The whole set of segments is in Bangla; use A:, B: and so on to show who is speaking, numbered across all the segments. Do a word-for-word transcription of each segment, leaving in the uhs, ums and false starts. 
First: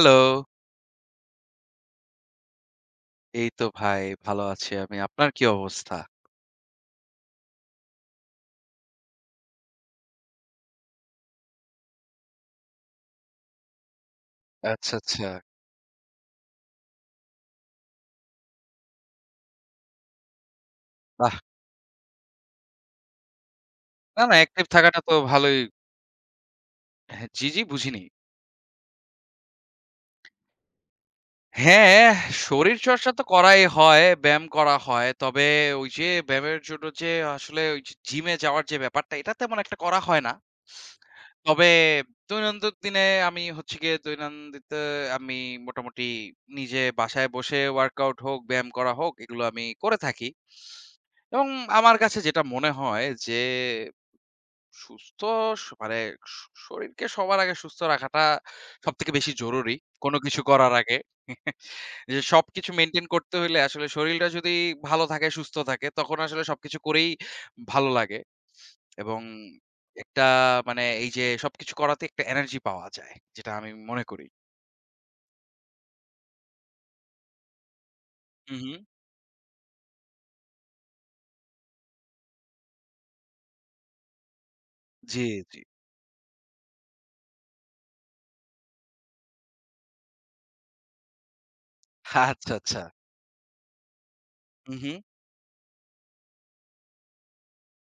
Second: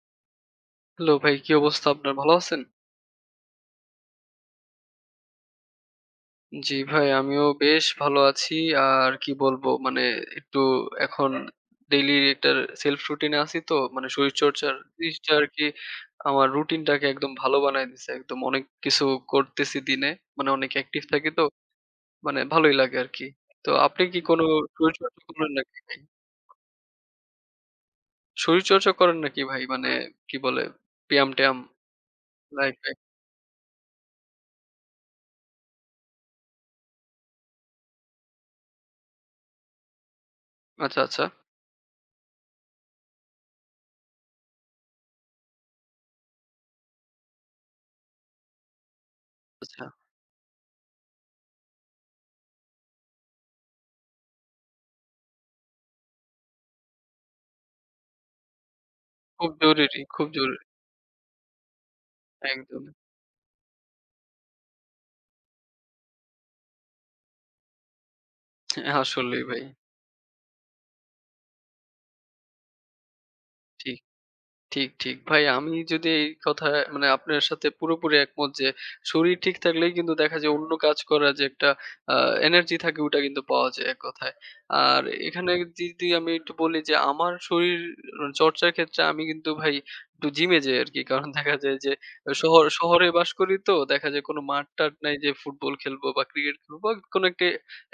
A: হ্যালো!
B: হ্যালো ভাই, কি অবস্থা আপনার? ভালো আছেন?
A: এই তো ভাই ভালো আছি আমি। আপনার কি অবস্থা?
B: জি ভাই, আমিও বেশ ভালো আছি। আর কি বলবো মানে একটু এখন ডেইলি একটা সেলফ রুটিনে আছি তো মানে শরীরচর্চার
A: আচ্ছা, আচ্ছা।
B: জিনিসটা আরকি আমার রুটিনটাকে একদম ভালো বানায় দিছে। একদম অনেক কিছু করতেছি দিনে। মানে অনেক অ্যাক্টিভ থাকি
A: বাহ!
B: তো মানে ভালোই লাগে আরকি। তো আপনি কি
A: না, না,
B: কোনো
A: অ্যাক্টিভ থাকাটা তো
B: শরীরচর্চা করেন
A: ভালোই।
B: নাকি ভাই?
A: হ্যাঁ, জি, জি, বুঝিনি।
B: শরীরচর্চা করেন নাকি ভাই? মানে কি বলে ব্যায়াম-ট্যায়াম
A: হ্যাঁ,
B: লাইফে?
A: শরীরচর্চা তো করাই হয়, ব্যায়াম করা হয়। তবে ওই যে ব্যায়ামের জন্য যে আসলে ওই যে জিমে যাওয়ার যে ব্যাপারটা, এটা তেমন একটা করা হয় না।
B: আচ্ছা, আচ্ছা,
A: তবে দৈনন্দিন দিনে আমি হচ্ছে গিয়ে দৈনন্দিতে আমি মোটামুটি নিজে বাসায় বসে ওয়ার্কআউট হোক, ব্যায়াম করা হোক, এগুলো আমি
B: আচ্ছা।
A: করে থাকি। এবং আমার কাছে যেটা মনে হয় যে সুস্থ স মানে স শরীরকে সবার আগে সুস্থ রাখাটা সবথেকে বেশি
B: খুব
A: জরুরি।
B: জরুরি,
A: কোন
B: খুব
A: কিছু
B: জরুরি।
A: করার আগে। যে সবকিছু
B: একদম।
A: মেইনটেইন করতে হইলে আসলে শরীরটা যদি ভালো থাকে, সুস্থ থাকে তখন আসলে সবকিছু করেই ভালো লাগে এবং
B: আসলেই ভাই।
A: একটা মানে এই যে সবকিছু করাতে একটা এনার্জি পাওয়া যায়। যেটা আমি
B: ঠিক।
A: মনে করি।
B: ঠিক, ঠিক। ভাই আমি যদি এই কথা মানে আপনার সাথে পুরোপুরি একমত
A: হু,
B: যে
A: হু।
B: শরীর ঠিক থাকলেই কিন্তু দেখা যায় অন্য কাজ করার যে একটা আ এনার্জি থাকে ওটা কিন্তু পাওয়া যায় এক কথায়। আর
A: জি,
B: এখানে
A: জি।
B: যদি আমি একটু বলি যে আমার শরীর চর্চার ক্ষেত্রে আমি কিন্তু ভাই একটু জিমে যাই আরকি। কারণ দেখা যায় যে
A: আচ্ছা,
B: শহর
A: আচ্ছা।
B: শহরে বাস করি তো দেখা যায় কোনো
A: হু,
B: মাঠ-টাঠ
A: হু।
B: নাই যে ফুটবল খেলবো বা ক্রিকেট খেলবো বা কোনো একটা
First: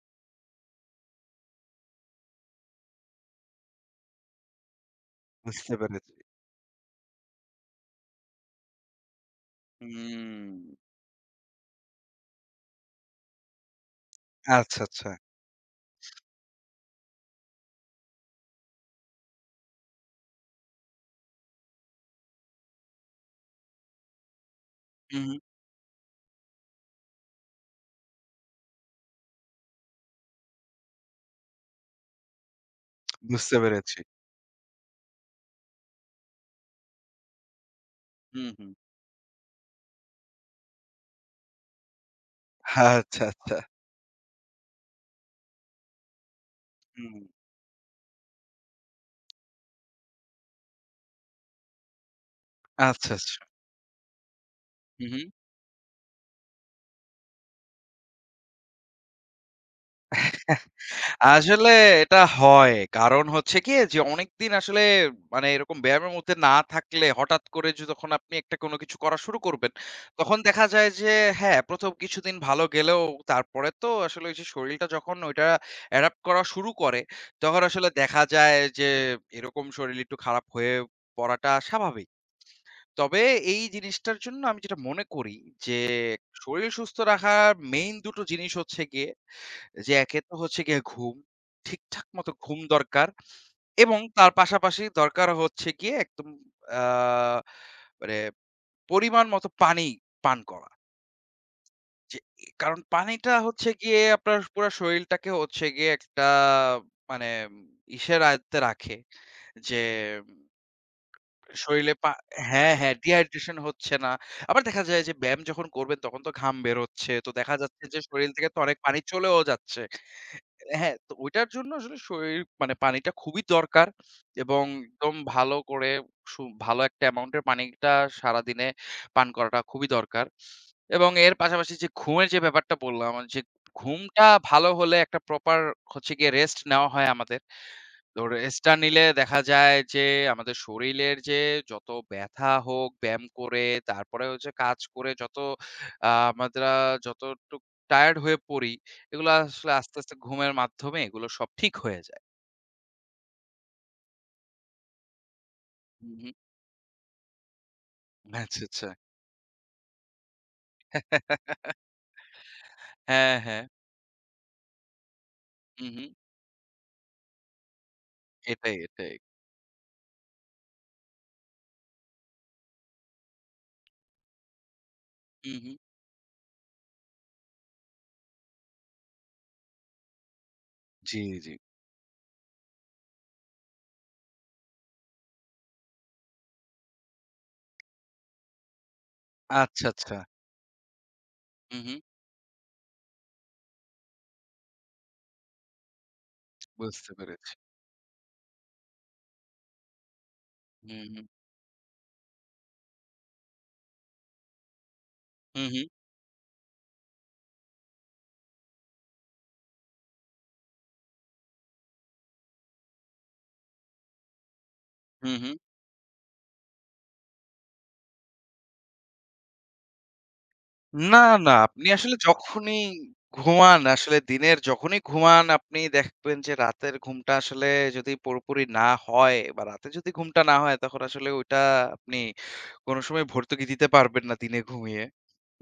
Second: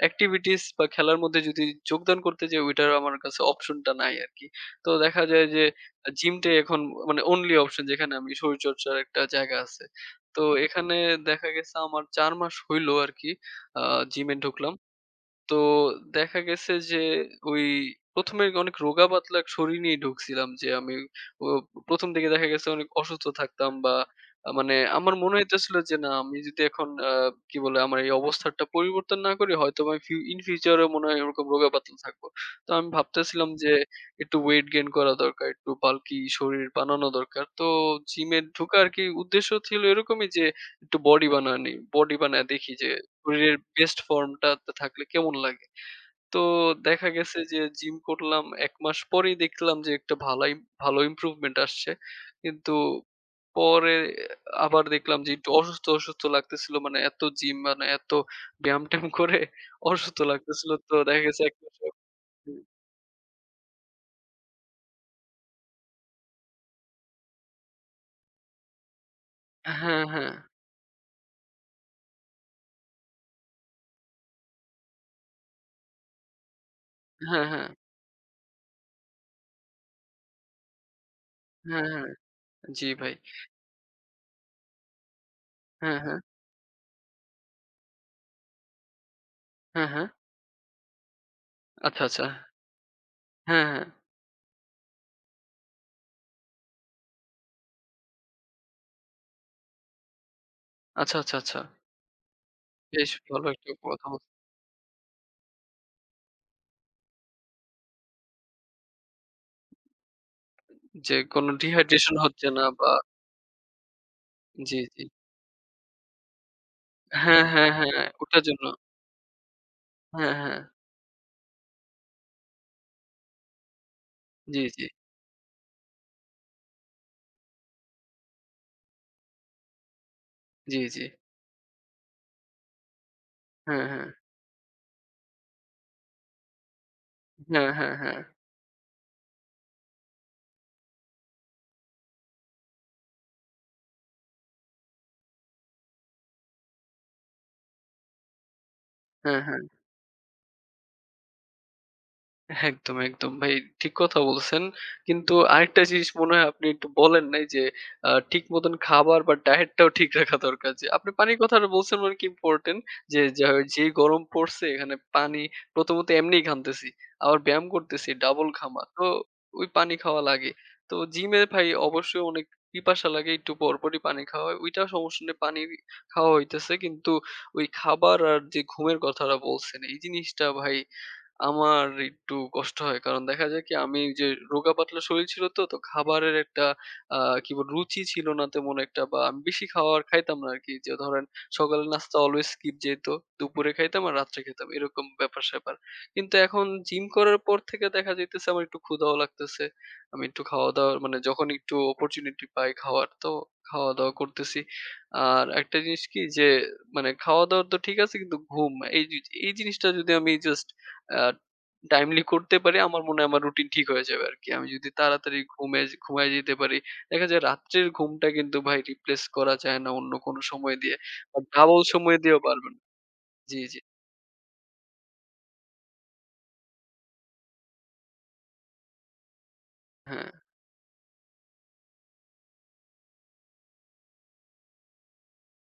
B: এক্টিভিটিস বা খেলার মধ্যে যদি যোগদান করতে যাই ওইটার আমার কাছে অপশনটা নাই আরকি। তো দেখা যায় যে
A: বুঝতে পেরেছি।
B: জিমটাই এখন মানে only option যেখানে আমি শরীরচর্চার একটা জায়গা আছে। তো
A: হুম।
B: এখানে দেখা গেছে আমার চার মাস হইলো আরকি আ জিমে ঢুকলাম।
A: আচ্ছা, আচ্ছা।
B: তো দেখা গেছে যে ওই ১ম এ অনেক রোগা পাতলা এক শরীর নিয়ে ঢুকছিলাম যে আমি ও ১ম দিকে দেখা গেছে অনেক অসুস্থ থাকতাম বা আ মানে আমার
A: হু, হু।
B: মনে হইতেছিল যে না আমি যদি এখন আ কি বলে আমার এই অবস্থাটা পরিবর্তন না করি হয়তোবা ফি ইন ফিউচার এও মনে হয় এরকম রোগা পাতলা থাকবো। তো আমি ভাবতেছিলাম
A: বুঝতে
B: যে
A: পেরেছি।
B: একটু ওয়েট গেইন করা দরকার, একটু বাল্কি শরীর বানানো দরকার। তো জিমে
A: হু, হু।
B: ঢুকা আরকি উদ্দেশ্য ছিল এরকমই যে একটু বডি বানানি, বডি বানায় দেখি যে
A: আচ্ছা,
B: শরীরের
A: আচ্ছা।
B: বেস্ট ফর্মটাতে থাকলে কেমন লাগে? তো দেখা
A: হুম।
B: গেছে যে জিম করলাম এক মাস পরেই দেখলাম যে একটা ভালাই ভালো ইমপ্রুভমেন্ট আসছে। কিন্তু
A: আচ্ছা, আচ্ছা।
B: পরে আবার
A: হু,
B: দেখলাম
A: হু।
B: যে একটু অসুস্থ, অসুস্থ লাগতেছিল। মানে এত জিম মানে এত ব্যায়াম-ট্যায়াম করে অসুস্থ লাগতেছিল। তো দেখা গেছে এক
A: আসলে
B: মাস
A: এটা হয়। কারণ হচ্ছে গিয়ে যে অনেকদিন আসলে মানে এরকম ব্যায়ামের মধ্যে না থাকলে হঠাৎ করে য যখন আপনি একটা কোনো কিছু করা শুরু করবেন,
B: হ্যাঁ, হ্যাঁ,
A: তখন দেখা যায় যে হ্যাঁ, প্রথম কিছুদিন ভালো গেলেও তারপরে তো আসলে ওই যে শরীরটা যখন ওইটা অ্যাডপ্ট করা শুরু করে,
B: হ্যাঁ,
A: তখন
B: হ্যাঁ,
A: আসলে দেখা যায় যে এরকম শরীর একটু খারাপ হয়ে পড়াটা
B: হ্যাঁ, হ্যাঁ।
A: স্বাভাবিক।
B: জি ভাই।
A: তবে এই জিনিসটার জন্য আমি যেটা মনে করি যে
B: হ্যাঁ, হ্যাঁ,
A: শরীর সুস্থ রাখার মেইন দুটো টো জিনিস হচ্ছে গিয়ে
B: হ্যাঁ,
A: যে
B: হ্যাঁ।
A: একে তো হচ্ছে গিয়ে ঘুম,
B: আচ্ছা,
A: ঠিকঠাক
B: আচ্ছা।
A: মতো ঘুম দরকার
B: হ্যাঁ, হ্যাঁ।
A: এবং তার পাশাপাশি দরকার হচ্ছে গিয়ে একদম আ মানে পরিমাণ মতো পানি পান করা।
B: আচ্ছা, আচ্ছা, আচ্ছা।
A: যে কারণ
B: বেশ
A: পানিটা
B: ভালো
A: হচ্ছে
B: একটা
A: গিয়ে
B: কথা বলছেন
A: আপনার পুরা শরীলটাকে হচ্ছে গিয়ে একটা মানে ইসের আয়ত্তে রাখে যে
B: যে কোনো
A: শরীরে পা
B: ডিহাইড্রেশন হচ্ছে না
A: হ্যাঁ,
B: বা
A: হ্যাঁ, dehydration হচ্ছে না। আবার
B: জি,
A: দেখা
B: জি।
A: যায় যে ব্যায়াম যখন করবেন তখন তো ঘাম বেরোচ্ছে। তো
B: হ্যাঁ,
A: দেখা
B: হ্যাঁ,
A: যাচ্ছে যে
B: হ্যাঁ।
A: শরীর
B: ওটার
A: থেকে তো
B: জন্য।
A: অনেক পানি চলেও যাচ্ছে।
B: হ্যাঁ, হ্যাঁ।
A: হ্যাঁ, তো ওইটার জন্য আসলে শরীর মানে পানিটা খুবই দরকার
B: জি,
A: এবং
B: জি।
A: একদম ভালো করে সু ভালো একটা অ্যামাউন্ট এর পানিটা সারাদিনে পান করাটা খুবই দরকার।
B: জি, জি।
A: এবং এর পাশাপাশি যে ঘুমের যে ব্যাপারটা বললাম যে
B: হ্যাঁ, হ্যাঁ।
A: ঘুমটা ভালো হলে একটা প্রপার হচ্ছে গিয়ে রেস্ট নেওয়া হয় আমাদের।
B: হ্যাঁ, হ্যাঁ, হ্যাঁ।
A: তোর রেস্টটা নিলে দেখা যায় যে আমাদের শরীরের যে যত ব্যথা হোক ব্যায়াম করে তারপরে হচ্ছে কাজ করে যত আ আমরা যতটুক টায়ার্ড হয়ে পড়ি এগুলো
B: হ্যাঁ, হ্যাঁ।
A: আসলে আস্তে, আস্তে ঘুমের মাধ্যমে এগুলো সব ঠিক হয়ে যায়।
B: একদম, একদম ভাই ঠিক কথা বলছেন। কিন্তু আরেকটা জিনিস
A: হুম,
B: মনে
A: হুম।
B: হয় আপনি একটু বলেন নাই যে আ ঠিক
A: আচ্ছা,
B: মতন
A: আচ্ছা।
B: খাবার বা ডায়েটটাও ঠিক রাখা দরকার। যে আপনি পানির কথাটা বলছেন অনেক ইম্পোর্টেন্ট যে,
A: হ্যাঁ,
B: যা
A: হ্যাঁ।
B: যে গরম পড়ছে এখানে পানি
A: হুম,
B: প্রথমত
A: হুম।
B: এমনিই ঘামতেছি। আবার ব্যায়াম করতেছি, ডাবল
A: এটাই,
B: ঘামা। তো
A: এটাই।
B: ওই পানি খাওয়া লাগে। তো জিমে ভাই অবশ্যই অনেক পিপাসা লাগে একটু পরপরই পানি খাওয়া হয়। ওইটা সমস্যা নেই
A: হুম,
B: পানি
A: হুম।
B: খাওয়া হইতেছে। কিন্তু ওই খাবার আর যে ঘুমের কথাটা বলছেন এই জিনিসটা ভাই
A: জি, জি।
B: আমার একটু কষ্ট হয়। কারণ দেখা যায় কি আমি যে রোগা পাতলা শরীর ছিল তো, তো খাবারের একটা আ কি বলবো রুচি ছিল না তেমন একটা বা আমি বেশি
A: আচ্ছা,
B: খাওয়ার
A: আচ্ছা।
B: খাইতাম না আরকি। যে ধরেন
A: হুম,
B: সকালের
A: হুম।
B: নাস্তা অলওয়েজ স্কিপ যেত। দুপুরে খাইতাম আর রাত্রে খেতাম। এরকম ব্যাপার-স্যাপার। কিন্তু এখন জিম
A: বুঝতে
B: করার
A: পেরেছি।
B: পর থেকে দেখা যাইতেছে আমার একটু ক্ষুধাও লাগতেছে। আমি একটু খাওয়া-দাওয়া
A: হুম,
B: মানে
A: হুম।
B: যখন একটু অপরচুনিটি পাই খাওয়ার তো খাওয়া-দাওয়া করতেছি। আর
A: হুম,
B: একটা
A: হুম।
B: জিনিস কি যে মানে খাওয়া-দাওয়ার তো ঠিক আছে কিন্তু ঘুম এই জি এই জিনিসটা যদি আমি জাস্ট আ টাইমলি করতে পারি আমার মনে হয় আমার রুটিন ঠিক হয়ে যাবে আরকি। আমি যদি
A: হুম,
B: তাড়াতাড়ি
A: হুম।
B: ঘুমে ঘুমায় যেতে পারি। দেখা যায় রাত্রের ঘুমটা কিন্তু ভাই রিপ্লেস করা যায় না অন্য কোনো সময় দিয়ে।
A: না,
B: আর
A: না।
B: ডাবল
A: আপনি আসলে
B: সময় দিয়েও পারবেন
A: যখনই
B: জি,
A: ঘুমান
B: জি।
A: আসলে দিনের যখনই ঘুমান আপনি দেখবেন যে রাতের ঘুমটা আসলে যদি পুরোপুরি না হয় বা রাতে যদি
B: হ্যাঁ,
A: ঘুমটা না হয় তখন আসলে ওইটা আপনি কোন সময় ভর্তুকি দিতে পারবেন না দিনে ঘুমিয়ে।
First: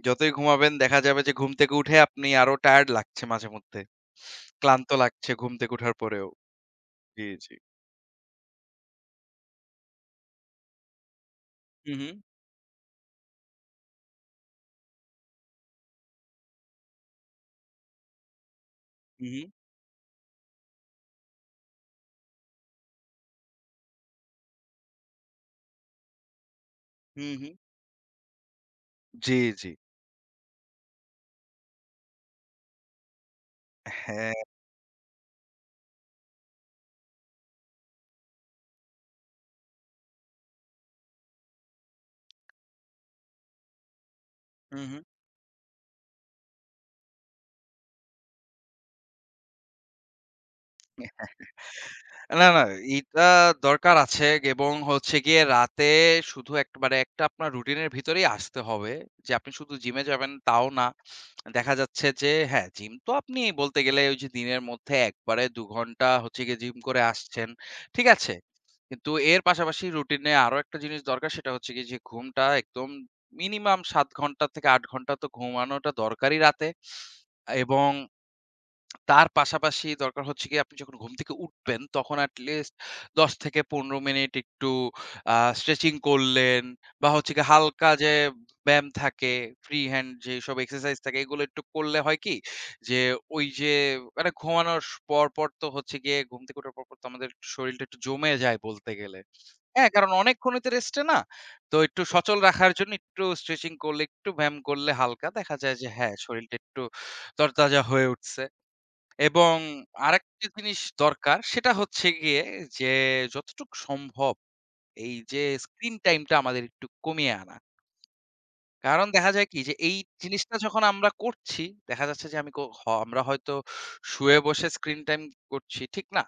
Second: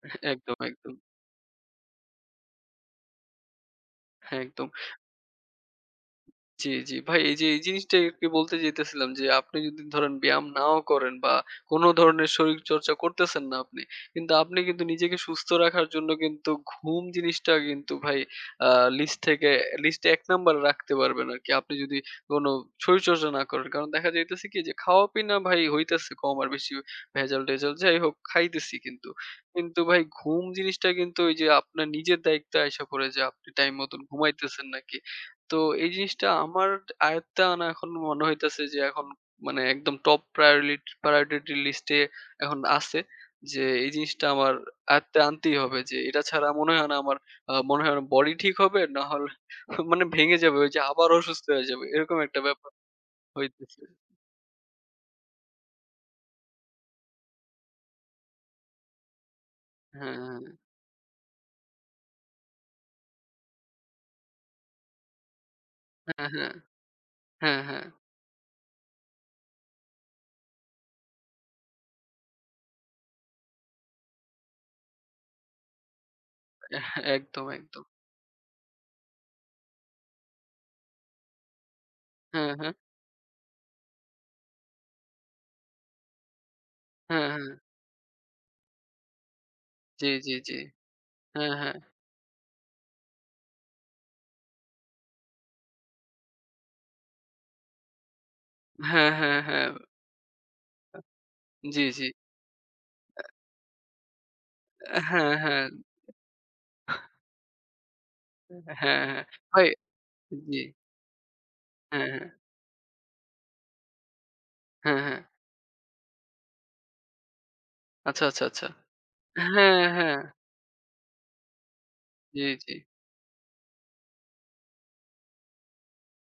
A: যতই
B: একদম,
A: ঘুমাবেন
B: একদম।
A: দেখা যাবে যে ঘুম থেকে উঠে আপনি আরো টায়ার্ড লাগছে মাঝেমধ্যে।
B: হ্যাঁ, একদম।
A: ক্লান্ত লাগছে ঘুম থেকে উঠার পরেও।
B: জি, জি। ভাই
A: জি,
B: এই যে
A: জি।
B: এই জিনিসটাই আরকি বলতে চাইতেছিলাম যে আপনি যদি ধরেন ব্যায়াম নাও করেন বা কোন
A: হু, হু,
B: ধরনের শরীরচর্চা করতেছেন না আপনি। কিন্তু আপনি কিন্তু নিজেকে সুস্থ রাখার জন্য কিন্তু ঘুম জিনিসটা কিন্তু ভাই আ লিস্ট
A: হু, হু,
B: থেকে লিস্টে এক নাম্বারে রাখতে পারবেন আরকি। আপনি যদি কোন শরীরচর্চা না করেন। কারণ দেখা যাইতেছে কি যে খাওয়া-পিনা ভাই হইতেছে কম আর বেশি
A: হু, হু।
B: ভেজাল-টেজাল যাই হোক খাইতেছি কিন্তু।
A: জি, জি।
B: কিন্তু ভাই ঘুম জিনিসটা কিন্তু ওই যে আপনার নিজের দায়িত্বে আইসা পড়ে যে আপনি টাইম মতন
A: হ্যাঁ।
B: ঘুমাইতেছেন নাকি তো এই জিনিসটা আমার আয়ত্তে আনা এখন মনে হইতেছে যে এখন মানে একদম টপ প্রায়োরিটি প্রায়োরিটি লিস্টে এখন আছে যে এই জিনিসটা আমার
A: হু, হু।
B: আয়ত্তে আনতেই হবে যে এটা ছাড়া মনে হয় না আমার আহ, মনে হয় না বডি ঠিক হবে না হলে মানে ভেঙে যাবে ওই যে আবার অসুস্থ হয়ে যাবে এরকম একটা
A: না, না,
B: ব্যাপার
A: এটা
B: হইতেছে
A: দরকার আছে এবং হচ্ছে গিয়ে রাতে শুধু একবারে একটা আপনার রুটিনের ভিতরেই আসতে হবে যে আপনি শুধু জিমে
B: হ্যাঁ
A: যাবেন তাও না। দেখা যাচ্ছে যে হ্যাঁ, জিম তো আপনি বলতে গেলে ওই যে দিনের মধ্যে একবারে দুই ঘন্টা
B: হ্যাঁ হ্যাঁ
A: হচ্ছে
B: হ্যাঁ
A: গিয়ে জিম করে আসছেন।
B: হ্যাঁ হ্যাঁ
A: ঠিক আছে? কিন্তু এর পাশাপাশি রুটিনে আরো একটা জিনিস দরকার সেটা হচ্ছে গিয়ে যে ঘুমটা একদম মিনিমাম সাত ঘন্টা থেকে আট ঘন্টা তো ঘুমানোটা দরকারই রাতে
B: হ্যাঁ, একদম একদম
A: এবং তার পাশাপাশি দরকার হচ্ছে গিয়ে আপনি যখন ঘুম থেকে উঠবেন, তখন at
B: হ্যাঁ হ্যাঁ
A: least দশ থেকে পনেরো মিনিট একটু আ স্ট্রেচিং করলেন বা
B: হ্যাঁ
A: হচ্ছে
B: হ্যাঁ
A: গিয়ে হালকা যে ব্যায়াম থাকে, ফ্রি
B: জি
A: হ্যান্ড
B: জি জি
A: যেসব এক্সারসাইজ থাকে, এগুলো
B: হ্যাঁ
A: একটু
B: হ্যাঁ
A: করলে হয় কি যে ওই যে মানে ঘুমানোর স পর, পর তো হচ্ছে গিয়ে ঘুম থেকে ওঠার পর, পর তো আমাদের একটু শরীরটা একটু জমে যায় বলতে
B: হ্যাঁ
A: গেলে।
B: হ্যাঁ হ্যাঁ
A: হ্যাঁ, কারণ অনেকক্ষণই তো রেস্টে না। তো
B: জি
A: একটু
B: জি
A: সচল রাখার জন্য একটু স্ট্রেচিং করলে, একটু ব্যায়াম করলে হালকা
B: হ্যাঁ
A: দেখা
B: হ্যাঁ
A: যায় যে হ্যাঁ, শরীরটা একটু তরতাজা হয়ে উঠছে।
B: হ্যাঁ হ্যাঁ
A: এবং
B: ভাই
A: আরেকটা
B: জি
A: জিনিস দরকার সেটা
B: হ্যাঁ,
A: হচ্ছে
B: হ্যাঁ।
A: গিয়ে যে যতটুক সম্ভব
B: হ্যাঁ,
A: এই
B: হ্যাঁ।
A: যে স্ক্রিন টাইমটা আমাদের একটু কমিয়ে আনা।
B: আচ্ছা, আচ্ছা, আচ্ছা।
A: কারণ দেখা যায় কি যে
B: হ্যাঁ,
A: এই
B: হ্যাঁ।
A: জিনিসটা যখন আমরা করছি, দেখা যাচ্ছে যে
B: জি,
A: আমি ক
B: জি।
A: হ আমরা হয়তো শুয়ে বসে স্ক্রিন টাইম করছি, ঠিক না?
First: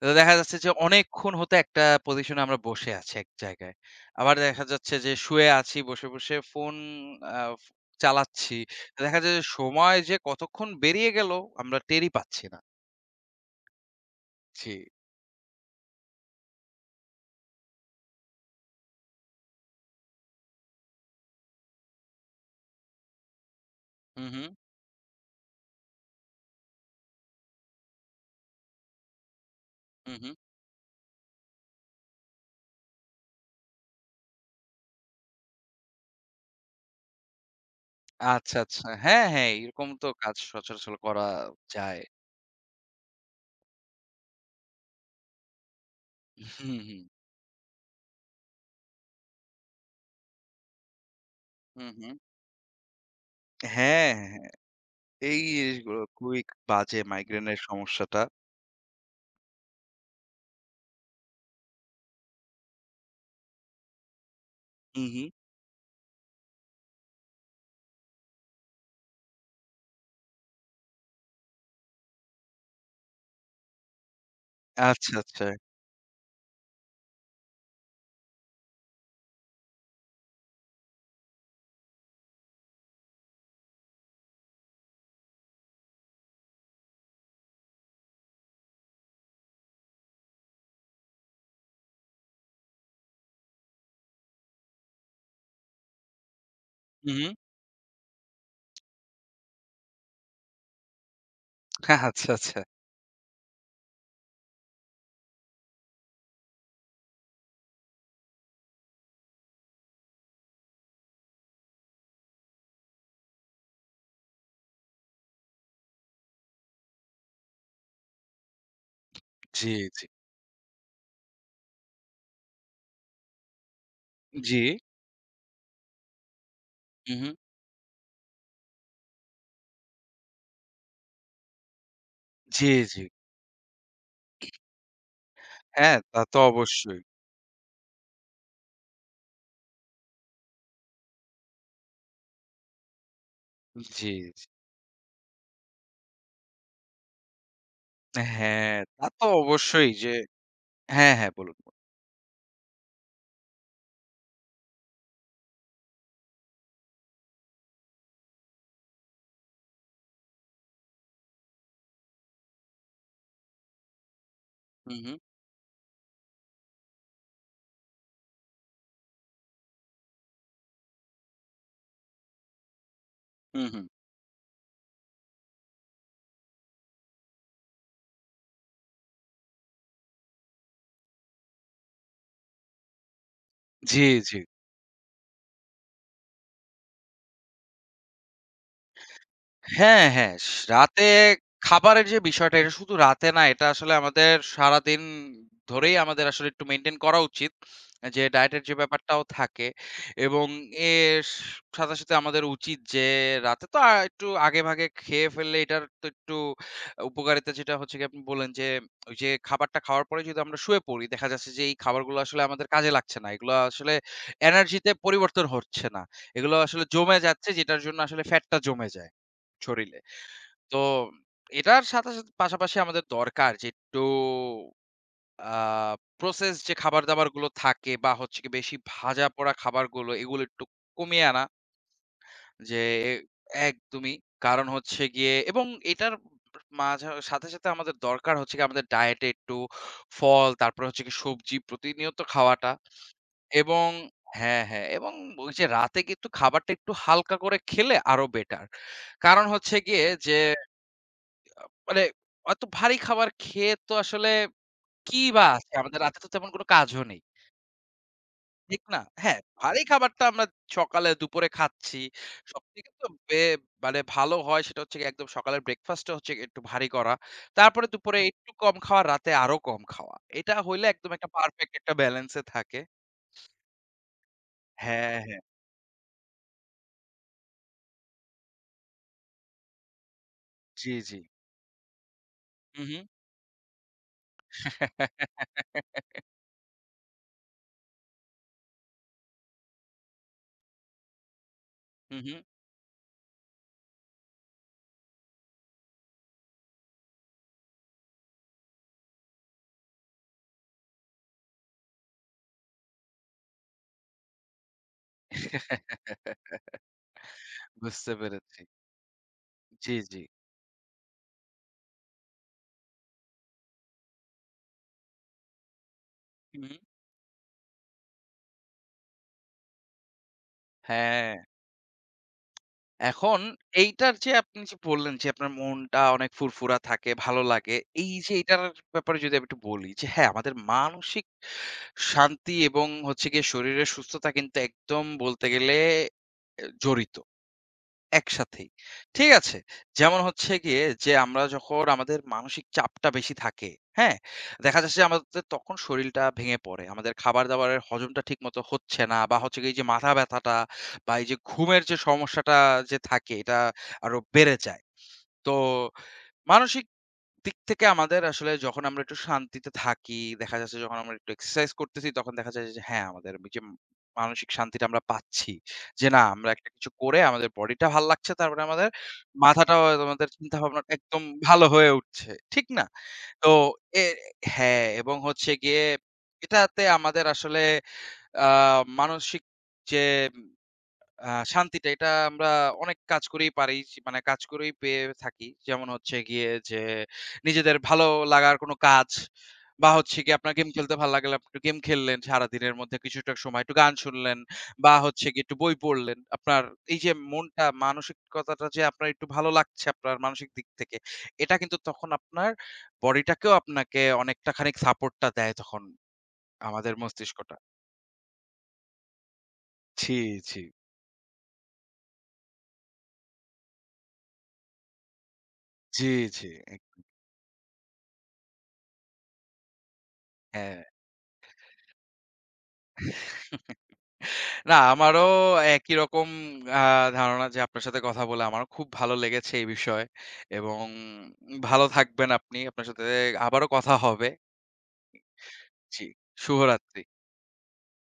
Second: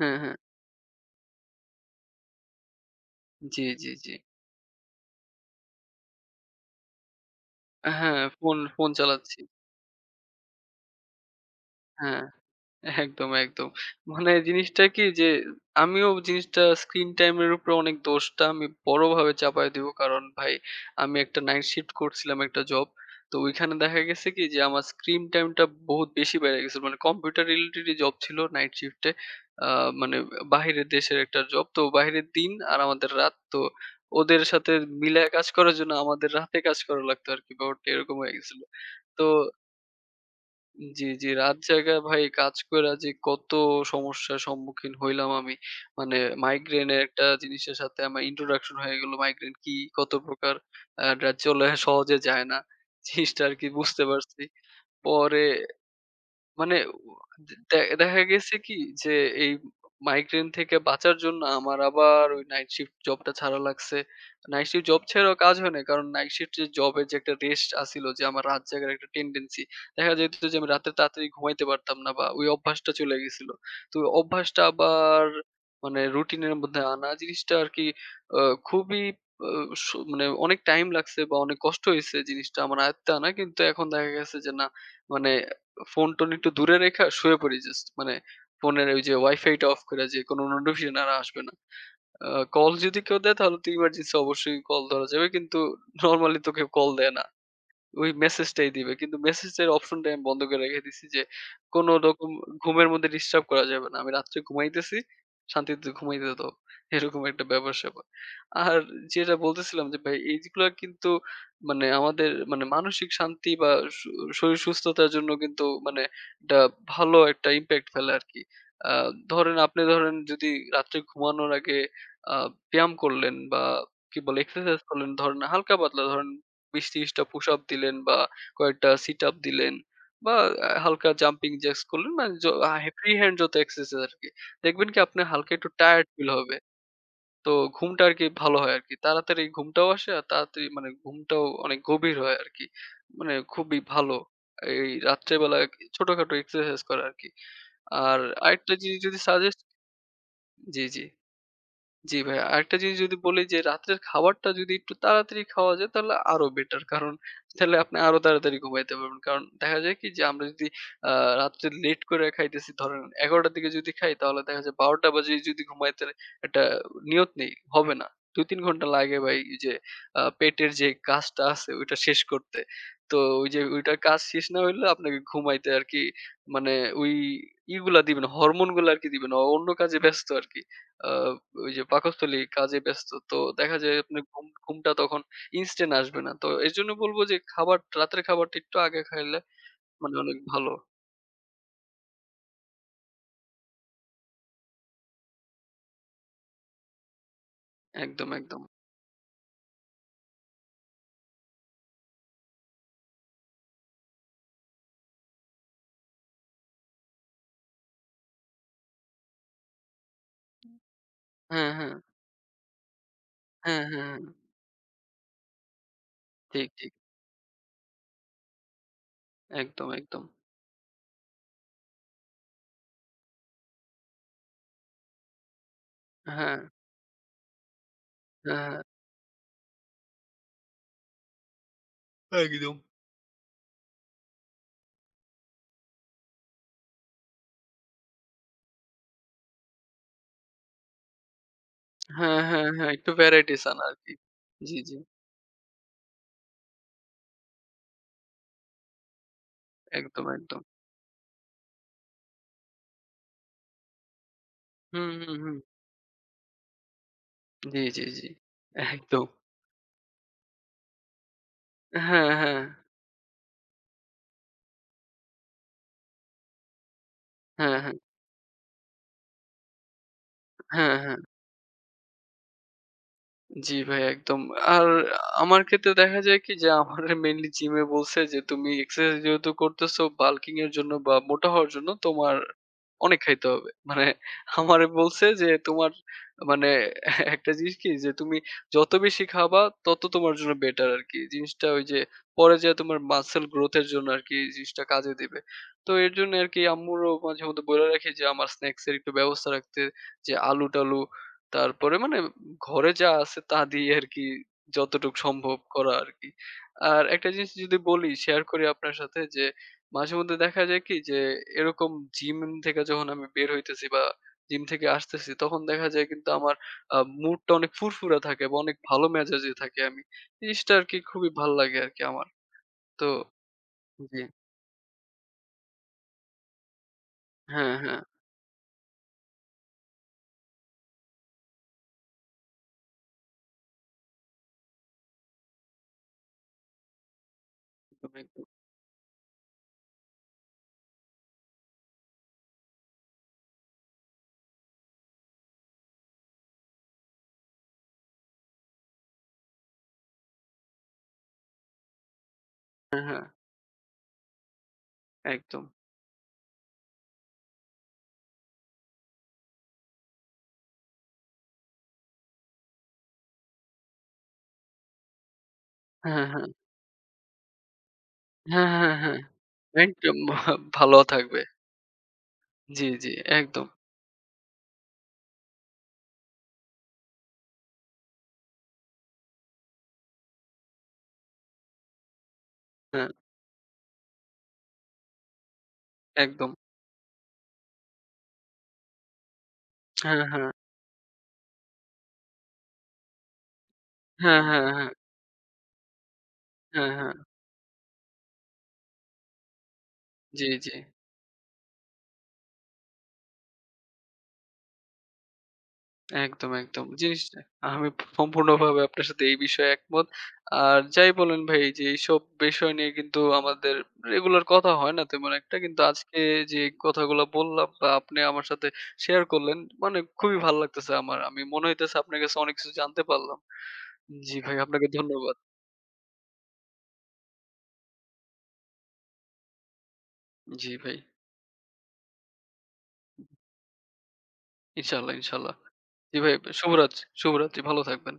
A: তো
B: হ্যাঁ,
A: দেখা
B: হ্যাঁ।
A: যাচ্ছে যে অনেকক্ষণ হতে একটা পজিশনে আমরা বসে আছি এক
B: জি,
A: জায়গায়।
B: জি, জি।
A: আবার দেখা যাচ্ছে যে শুয়ে আছি বসে, বসে ফোন আ
B: হ্যাঁ, ফোন
A: চালাচ্ছি।
B: ফোন
A: তো দেখা যায়
B: চালাচ্ছি।
A: যে সময় যে কতক্ষণ বেরিয়ে গেল আমরা টেরই
B: হ্যাঁ,
A: পাচ্ছি না।
B: একদম, একদম। মানে
A: জি।
B: জিনিসটা কি যে আমিও জিনিসটা স্ক্রিন টাইম এর উপরে অনেক দোষটা আমি বড়ভাবে চাপায় দিব। কারণ ভাই আমি একটা নাইট শিফট করছিলাম একটা জব। তো ওইখানে দেখা
A: হুম,
B: গেছে কি
A: হুম,
B: যে আমার স্ক্রিন টাইমটা বহুত বেশি বেড়ে গেছিল। মানে কম্পিউটার রিলেটেডই জব ছিল নাইট শিফটে। আ
A: হুম,
B: মানে
A: হুম।
B: বাহিরের দেশের একটা জব। তো বাহিরের দিন আর আমাদের রাত। তো ওদের সাথে মিলায় কাজ করার জন্য আমাদের রাতে কাজ করা লাগতো আরকি। ব্যাপারটা এরকম হয়ে
A: আচ্ছা,
B: গেছিল।
A: আচ্ছা। হ্যাঁ,
B: তো
A: হ্যাঁ, এরকম তো কাজ সচরাচর
B: জি,
A: করা
B: জি। রাত জায়গা
A: যায়।
B: ভাই কাজ কইরা যে কত সমস্যার সম্মুখীন হইলাম আমি। মানে
A: হুম,
B: মাইগ্রেনের
A: হুম,
B: একটা জিনিসের সাথে আমার introduction হয়ে গেল। মাইগ্রেন কি? কত প্রকার? আ এটা চলে
A: হুম, হুম।
B: সহজে যায় না। জিনিসটা আরকি বুঝতে
A: হ্যাঁ,
B: পারছি।
A: হ্যাঁ। এই
B: পরে
A: জিনিসগুলো খুবই
B: মানে
A: বাজে
B: উ
A: মাইগ্রেনের
B: দে দেখা
A: সমস্যাটা।
B: গেছে কি যে এই মাইগ্রেন থেকে বাঁচার জন্য আমার আবার ওই নাইট শিফট জবটা ছাড়া লাগছে। নাইট শিফট জব
A: হুম, হুম।
B: ছেড়েও কাজ হয় নাই। কারণ নাইট শিফট যে জবের যে একটা রেস্ট আছিল যে আমার রাত জাগার একটা টেনডেন্সি। দেখা যেত যে আমি রাতে তাড়াতাড়ি ঘুমাইতে পারতাম না বা ওই অভ্যাসটা চলে গেছিল। তো ওই অভ্যাসটা
A: আচ্ছা,
B: আবার
A: আচ্ছা।
B: মানে রুটিনের মধ্যে আনা জিনিসটা আরকি আ খুবই আ সু মানে অনেক টাইম লাগছে বা অনেক কষ্ট হইছে জিনিসটা আমার আয়ত্তে আনা। কিন্তু এখন দেখা গেছে যে না মানে ফোন-টোন একটু দূরে রাইখা শুয়ে পড়ি জাস্ট। মানে ফোনের ওই যে Wi-Fi টা অফ কইরা যে কোনো নোটিফিকেশন আর আসবে না। আ কল যদি কেউ দেয় তাহলে তো ইমার্জেন্সি অবশ্যই কল ধরা যাবে। কিন্তু নরমালি তো কেউ কল দেয়
A: হুম,
B: না।
A: হুম।
B: ওই মেসেজটাই দিবে। কিন্তু মেসেজের অপশনটাই আমি বন্ধ করে রেখে দিছি যে, কোনো রকম
A: আচ্ছা, আচ্ছা।
B: ঘুমের মধ্যে ডিস্টার্ব করা যাবে না। আমি রাত্রে ঘুমাইতেছি, শান্তিতে ঘুমাইতে দাও। এরকম একটা ব্যাপার-স্যাপার। আর যেটা বলতেছিলাম যে ভাই এইগুলা কিন্তু মানে আমাদের মানে মানসিক শান্তি বা শ শরীর সুস্থতার জন্য কিন্তু মানে একটা ভালো একটা ইমপ্যাক্ট ফেলে আরকি। আ ধরেন
A: জি,
B: আপনি
A: জি।
B: ধরেন যদি রাত্রে ঘুমানোর আগে আ ব্যায়াম করলেন বা কি বলে
A: জি।
B: এক্সারসাইজ করলেন ধরেন হালকা-পাতলা ধরেন বিশ থেকে ত্রিশ
A: হুম,
B: টা
A: হুম।
B: পুশ আপ দিলেন বা কয়েকটা সিট আপ দিলেন বা আ হালকা জাম্পিং জ্যাকস করলেন মানে য
A: জি,
B: আ
A: জি।
B: ফ্রি হ্যান্ড যত এক্সারসাইজ আরকি। দেখবেন কি আপনার হালকা একটু
A: হ্যাঁ,
B: টায়ার্ড
A: তা
B: ফিল
A: তো
B: হবে।
A: অবশ্যই।
B: তো ঘুমটা আরকি ভালো হয় আরকি। তাড়াতাড়ি ঘুমটাও আসে আর তাড়াতাড়ি মানে ঘুমটাও অনেক গভীর হয় আরকি। মানে খুবই
A: জি,
B: ভালো।
A: জি।
B: এই রাত্রে বেলা ছোটখাটো এক্সারসাইজ করা আরকি। আর আরেকটা
A: হ্যাঁ,
B: জিনিস
A: তা
B: যদি
A: তো
B: সাজেস্ট
A: অবশ্যই যে
B: জি, জি।
A: হ্যাঁ, হ্যাঁ, বলুন। বলুন।
B: জি ভাইয়া। আরেকটা জিনিস যদি বলি যে রাত্রের খাবারটা যদি একটু তাড়াতাড়ি খাওয়া যায় তাহলে আরো বেটার। কারণ তাহলে আপনি আরো তাড়াতাড়ি ঘুমাইতে পারবেন। কারণ দেখা যায় কি যে আমরা যদি আ রাত্রে লেট করে খাইতেছি ধরেন এগারো টার দিকে যদি খাই তাহলে দেখা যায় বারো
A: হুম,
B: টা
A: হুম।
B: বাজে যদি ঘুমাইতে একটা নিয়ত নেই, হবে না। দুই তিন ঘন্টা লাগে ভাই এই যে আ পেটের যে কাজটা আছে ওইটা শেষ করতে। তো ওই যে
A: হুম, হুম।
B: ওইটার কাজ শেষ না হইলে আপনাকে ঘুমাইতে আরকি মানে ওই ইগুলা দিবে না, হরমোন গুলা আরকি দিবে না। অন্য কাজে ব্যস্ত আরকি। আ ওই যে পাকস্থলী কাজে ব্যস্ত। তো দেখা যায়
A: জি,
B: আপনার
A: জি।
B: ঘুম ঘুমটা তখন ইনস্ট্যান্ট আসবে না। তো এজন্য বলব যে খাবার রাতের খাবারটা একটু আগে খাইলে
A: হ্যাঁ,
B: মানে
A: হ্যাঁ।
B: অনেক
A: স
B: ভালো।
A: রাতে খাবারের যে বিষয়টা এটা শুধু রাতে না, এটা আসলে আমাদের সারাদিন ধরেই আমাদের আসলে একটু মেইনটেইন করা উচিত। যে
B: একদম, একদম।
A: ডায়েটের যে ব্যাপারটাও থাকে এবং এর স- সাথে, সাথে আমাদের উচিত যে রাতে তো আ একটু আগেভাগে খেয়ে ফেললে এটার তো একটু উপকারিতা যেটা হচ্ছে গিয়ে আপনি বললেন যে, ওই যে খাবারটা খাওয়ার পরে যদি আমরা শুয়ে পড়ি, দেখা যাচ্ছে যে
B: হ্যাঁ,
A: এই
B: হ্যাঁ।
A: খাবারগুলো আসলে আমাদের কাজে লাগছে না। এগুলো
B: হ্যাঁ,
A: আসলে
B: হ্যাঁ, হ্যাঁ।
A: এনার্জিতে পরিবর্তন হচ্ছে না। এগুলো
B: ঠিক,
A: আসলে
B: ঠিক।
A: জমে যাচ্ছে যেটার জন্য আসলে ফ্যাটটা জমে যায়।
B: একদম,
A: শরীলে।
B: একদম।
A: তো এটার সাথে, সাথে পাশাপাশি আমাদের দরকার যে একটু আ প্রসেস
B: হ্যাঁ,
A: যে খাবার-দাবার গুলো থাকে বা হচ্ছে গিয়ে
B: হ্যাঁ,
A: বেশি
B: হ্যাঁ।
A: ভাজা পোড়া খাবারগুলো এগুলো একটু কমিয়ে আনা।
B: একদম।
A: যে এ- একদমই। কারণ হচ্ছে গিয়ে এবং এটার মাঝা সাথে, সাথে আমাদের দরকার হচ্ছে গিয়ে আমাদের ডায়েটে একটু ফল, তারপরে হচ্ছে গিয়ে সবজি প্রতিনিয়ত
B: হ্যাঁ, হ্যাঁ,
A: খাওয়াটা
B: হ্যাঁ। একটু ভ্যারাইটিস আনা
A: এবং
B: আরকি।
A: হ্যাঁ,
B: জি,
A: হ্যাঁ,
B: জি।
A: এবং ওই যে রাতে কিন্তু খাবারটা একটু হালকা করে খেলে আরো বেটার। কারণ হচ্ছে গিয়ে
B: একদম,
A: যে
B: একদম।
A: মানে অত ভারী খাবার খেয়ে তো আসলে
B: হুম,
A: কি
B: হুম,
A: বা
B: হুম।
A: আছে? আমাদের রাতে তো তেমন কোনো কাজও নেই।
B: জি, জি, জি।
A: ঠিক না?
B: একদম।
A: হ্যাঁ, ভারী খাবারটা আমরা সকালে দুপুরে খাচ্ছি।
B: হ্যাঁ, হ্যাঁ।
A: সবথেকে তো বে মানে ভালো হয় সেটা হচ্ছে গিয়ে একদম সকালের ব্রেকফাস্টটা হচ্ছে গিয়ে একটু ভারী করা।
B: হ্যাঁ,
A: তারপরে
B: হ্যাঁ।
A: দুপুরে একটু কম খাওয়া, রাতে আরো কম খাওয়া। এটা হইলে
B: হ্যাঁ,
A: একদম
B: হ্যাঁ।
A: একটা পারফেক্ট একটা ব্যালেন্স এ থাকে।
B: জি ভাই একদম। আর
A: হ্যাঁ, হ্যাঁ।
B: আমার ক্ষেত্রে দেখা যায় কি যে আমারে মেইনলি জিমে বলছে যে তুমি এক্সারসাইজ যেহেতু করতেছো বাল্কিং এর জন্য
A: জি,
B: বা
A: জি।
B: মোটা হওয়ার জন্য তোমার
A: হু, হু।
B: অনেক খাইতে হবে। মানে আমারে বলছে যে তোমার মানে একটা জিনিস কি যে তুমি যত বেশি খাবা তত তোমার জন্য বেটার আরকি। জিনিসটা ওই যে
A: হু, হু।
B: পরে যেয়ে তোমার মাসল গ্রোথ এর জন্য আরকি এই জিনিসটা কাজে দিবে। তো এর জন্য আরকি আম্মুরও মাঝে মধ্যে বইলা রাখি যে আমার স্ন্যাকস এর একটু ব্যবস্থা রাখতে যে আলু-টালু তারপরে মানে ঘরে যা আছে তা দিয়ে আরকি যতটুকু সম্ভব করা আরকি। আর একটা জিনিস যদি বলি
A: বুঝতে
B: শেয়ার
A: পেরেছি।
B: করি আপনার সাথে যে,
A: জি, জি।
B: মাঝেমধ্যে দেখা যায় কি যে এরকম জিম থেকে যখন আমি বের হইতেছি বা জিম থেকে আসতেছি তখন দেখা যায় কিন্তু আমার
A: হু, হু।
B: আ মুডটা অনেক ফুরফুরা থাকে বা অনেক ভালো মেজাজে থাকি আমি। জিনিসটা আরকি খুবই
A: হ্যাঁ।
B: ভাল লাগে আরকি আমার। তো
A: এখন এইটার
B: জি।
A: যে আপনি যে বললেন যে আপনার মনটা অনেক ফুরফুরা থাকে, ভালো
B: হ্যাঁ,
A: লাগে।
B: হ্যাঁ।
A: এই যে এটার ব্যাপারে যদি আমি একটু বলি যে হ্যাঁ, আমাদের মানসিক শান্তি এবং হচ্ছে গিয়ে শরীরের সুস্থতা কিন্তু একদম বলতে গেলে এ জড়িত।
B: একদম, একদম।
A: একসাথেই। ঠিক আছে? যেমন হচ্ছে গিয়ে যে আমরা যখন আমাদের মানসিক চাপটা বেশি থাকে, হ্যাঁ? দেখা যাচ্ছে যে আমাদের তখন শরীলটা ভেঙে পড়ে। আমাদের খাবার-দাবারের হজমটা ঠিকমতো হচ্ছে না বা হচ্ছে গিয়ে এই যে মাথা ব্যাথাটা বা এই যে ঘুমের যে সমস্যাটা যে
B: হ্যাঁ, হ্যাঁ।
A: থাকে এটা আরো বেড়ে যায়। তো
B: একদম।
A: মানসিক দিক থেকে আমাদের আসলে যখন আমরা একটু শান্তিতে থাকি, দেখা যাচ্ছে যখন আমরা একটু এক্সারসাইজ করতেছি, তখন দেখা যায় যে হ্যাঁ, আমাদের যে মানসিক শান্তিটা আমরা পাচ্ছি। যে না
B: হ্যাঁ, হ্যাঁ।
A: আমরা একটা কিছু করে আমাদের বডিটা ভাল লাগছে। তারপরে
B: হ্যাঁ,
A: আমাদের
B: হ্যাঁ, হ্যাঁ।
A: মাথাটাও
B: একদম
A: আমাদের চিন্তাভাবনা
B: ভালো
A: একদম
B: থাকবে।
A: ভালো হয়ে উঠছে। ঠিক না?
B: জি, জি।
A: তো
B: একদম।
A: এ হ্যাঁ, এবং হচ্ছে গিয়ে এটাতে আমাদের আসলে আ মানসিক যে আ শান্তিটা এটা আমরা অনেক
B: হ্যাঁ,
A: কাজ করেই পারি মানে কাজ করেই পেয়ে থাকি। যেমন হচ্ছে গিয়ে
B: একদম।
A: যে নিজেদের ভালো লাগার কোনো কাজ বা
B: হ্যাঁ,
A: হচ্ছে গিয়ে
B: হ্যাঁ।
A: আপনার গেম খেলতে ভালো লাগলে আপনি গেম খেললেন সারাদিনের মধ্যে কিছুটা সময় একটু গান শুনলেন
B: হ্যাঁ, হ্যাঁ, হ্যাঁ।
A: বা হচ্ছে গিয়ে একটু বই পড়লেন। আপনার
B: হ্যাঁ,
A: এই যে
B: হ্যাঁ।
A: মনটা মানসিকতাটা যে আপনার একটু ভালো লাগছে আপনার
B: জি,
A: মানসিক দিক
B: জি।
A: থেকে এটা কিন্তু তখন আপনার বডিটাকেও আপনাকে অনেকটা খানিক সাপোর্টটা দেয় তখন
B: একদম, একদম।
A: আমাদের
B: জিনিসটা
A: মস্তিষ্কটা।
B: আমি সম্পূর্ণভাবে আপনার সাথে এই বিষয়ে একমত।
A: জি, জি।
B: আর যাই বলেন ভাই যে এইসব বিষয় নিয়ে কিন্তু আমাদের রেগুলার কথা হয় না তেমন একটা। কিন্তু
A: জি,
B: আজকে
A: জি।
B: যে
A: এক
B: কথাগুলো বললাম বা আপনি আমার সাথে শেয়ার করলেন মানে খুবই ভালো
A: হ্যাঁ।
B: লাগতেছে আমার। আমি মনে হইতেছে আপনার কাছে অনেক কিছু জানতে পারলাম। জি ভাই
A: না,
B: আপনাকে
A: আমারও
B: ধন্যবাদ।
A: একই রকম আ ধারণা যে আপনার সাথে কথা বলে আমারও খুব ভালো লেগেছে এই বিষয়ে
B: জি
A: এবং
B: ভাই।
A: ভালো থাকবেন আপনি। আপনার সাথে আবারও কথা হবে।
B: ইনশাআল্লাহ, ইনশাআল্লাহ।
A: জি,
B: জি ভাই শুভরাত্রি,
A: শুভরাত্রি।
B: শুভরাত্রি। ভালো থাকবেন।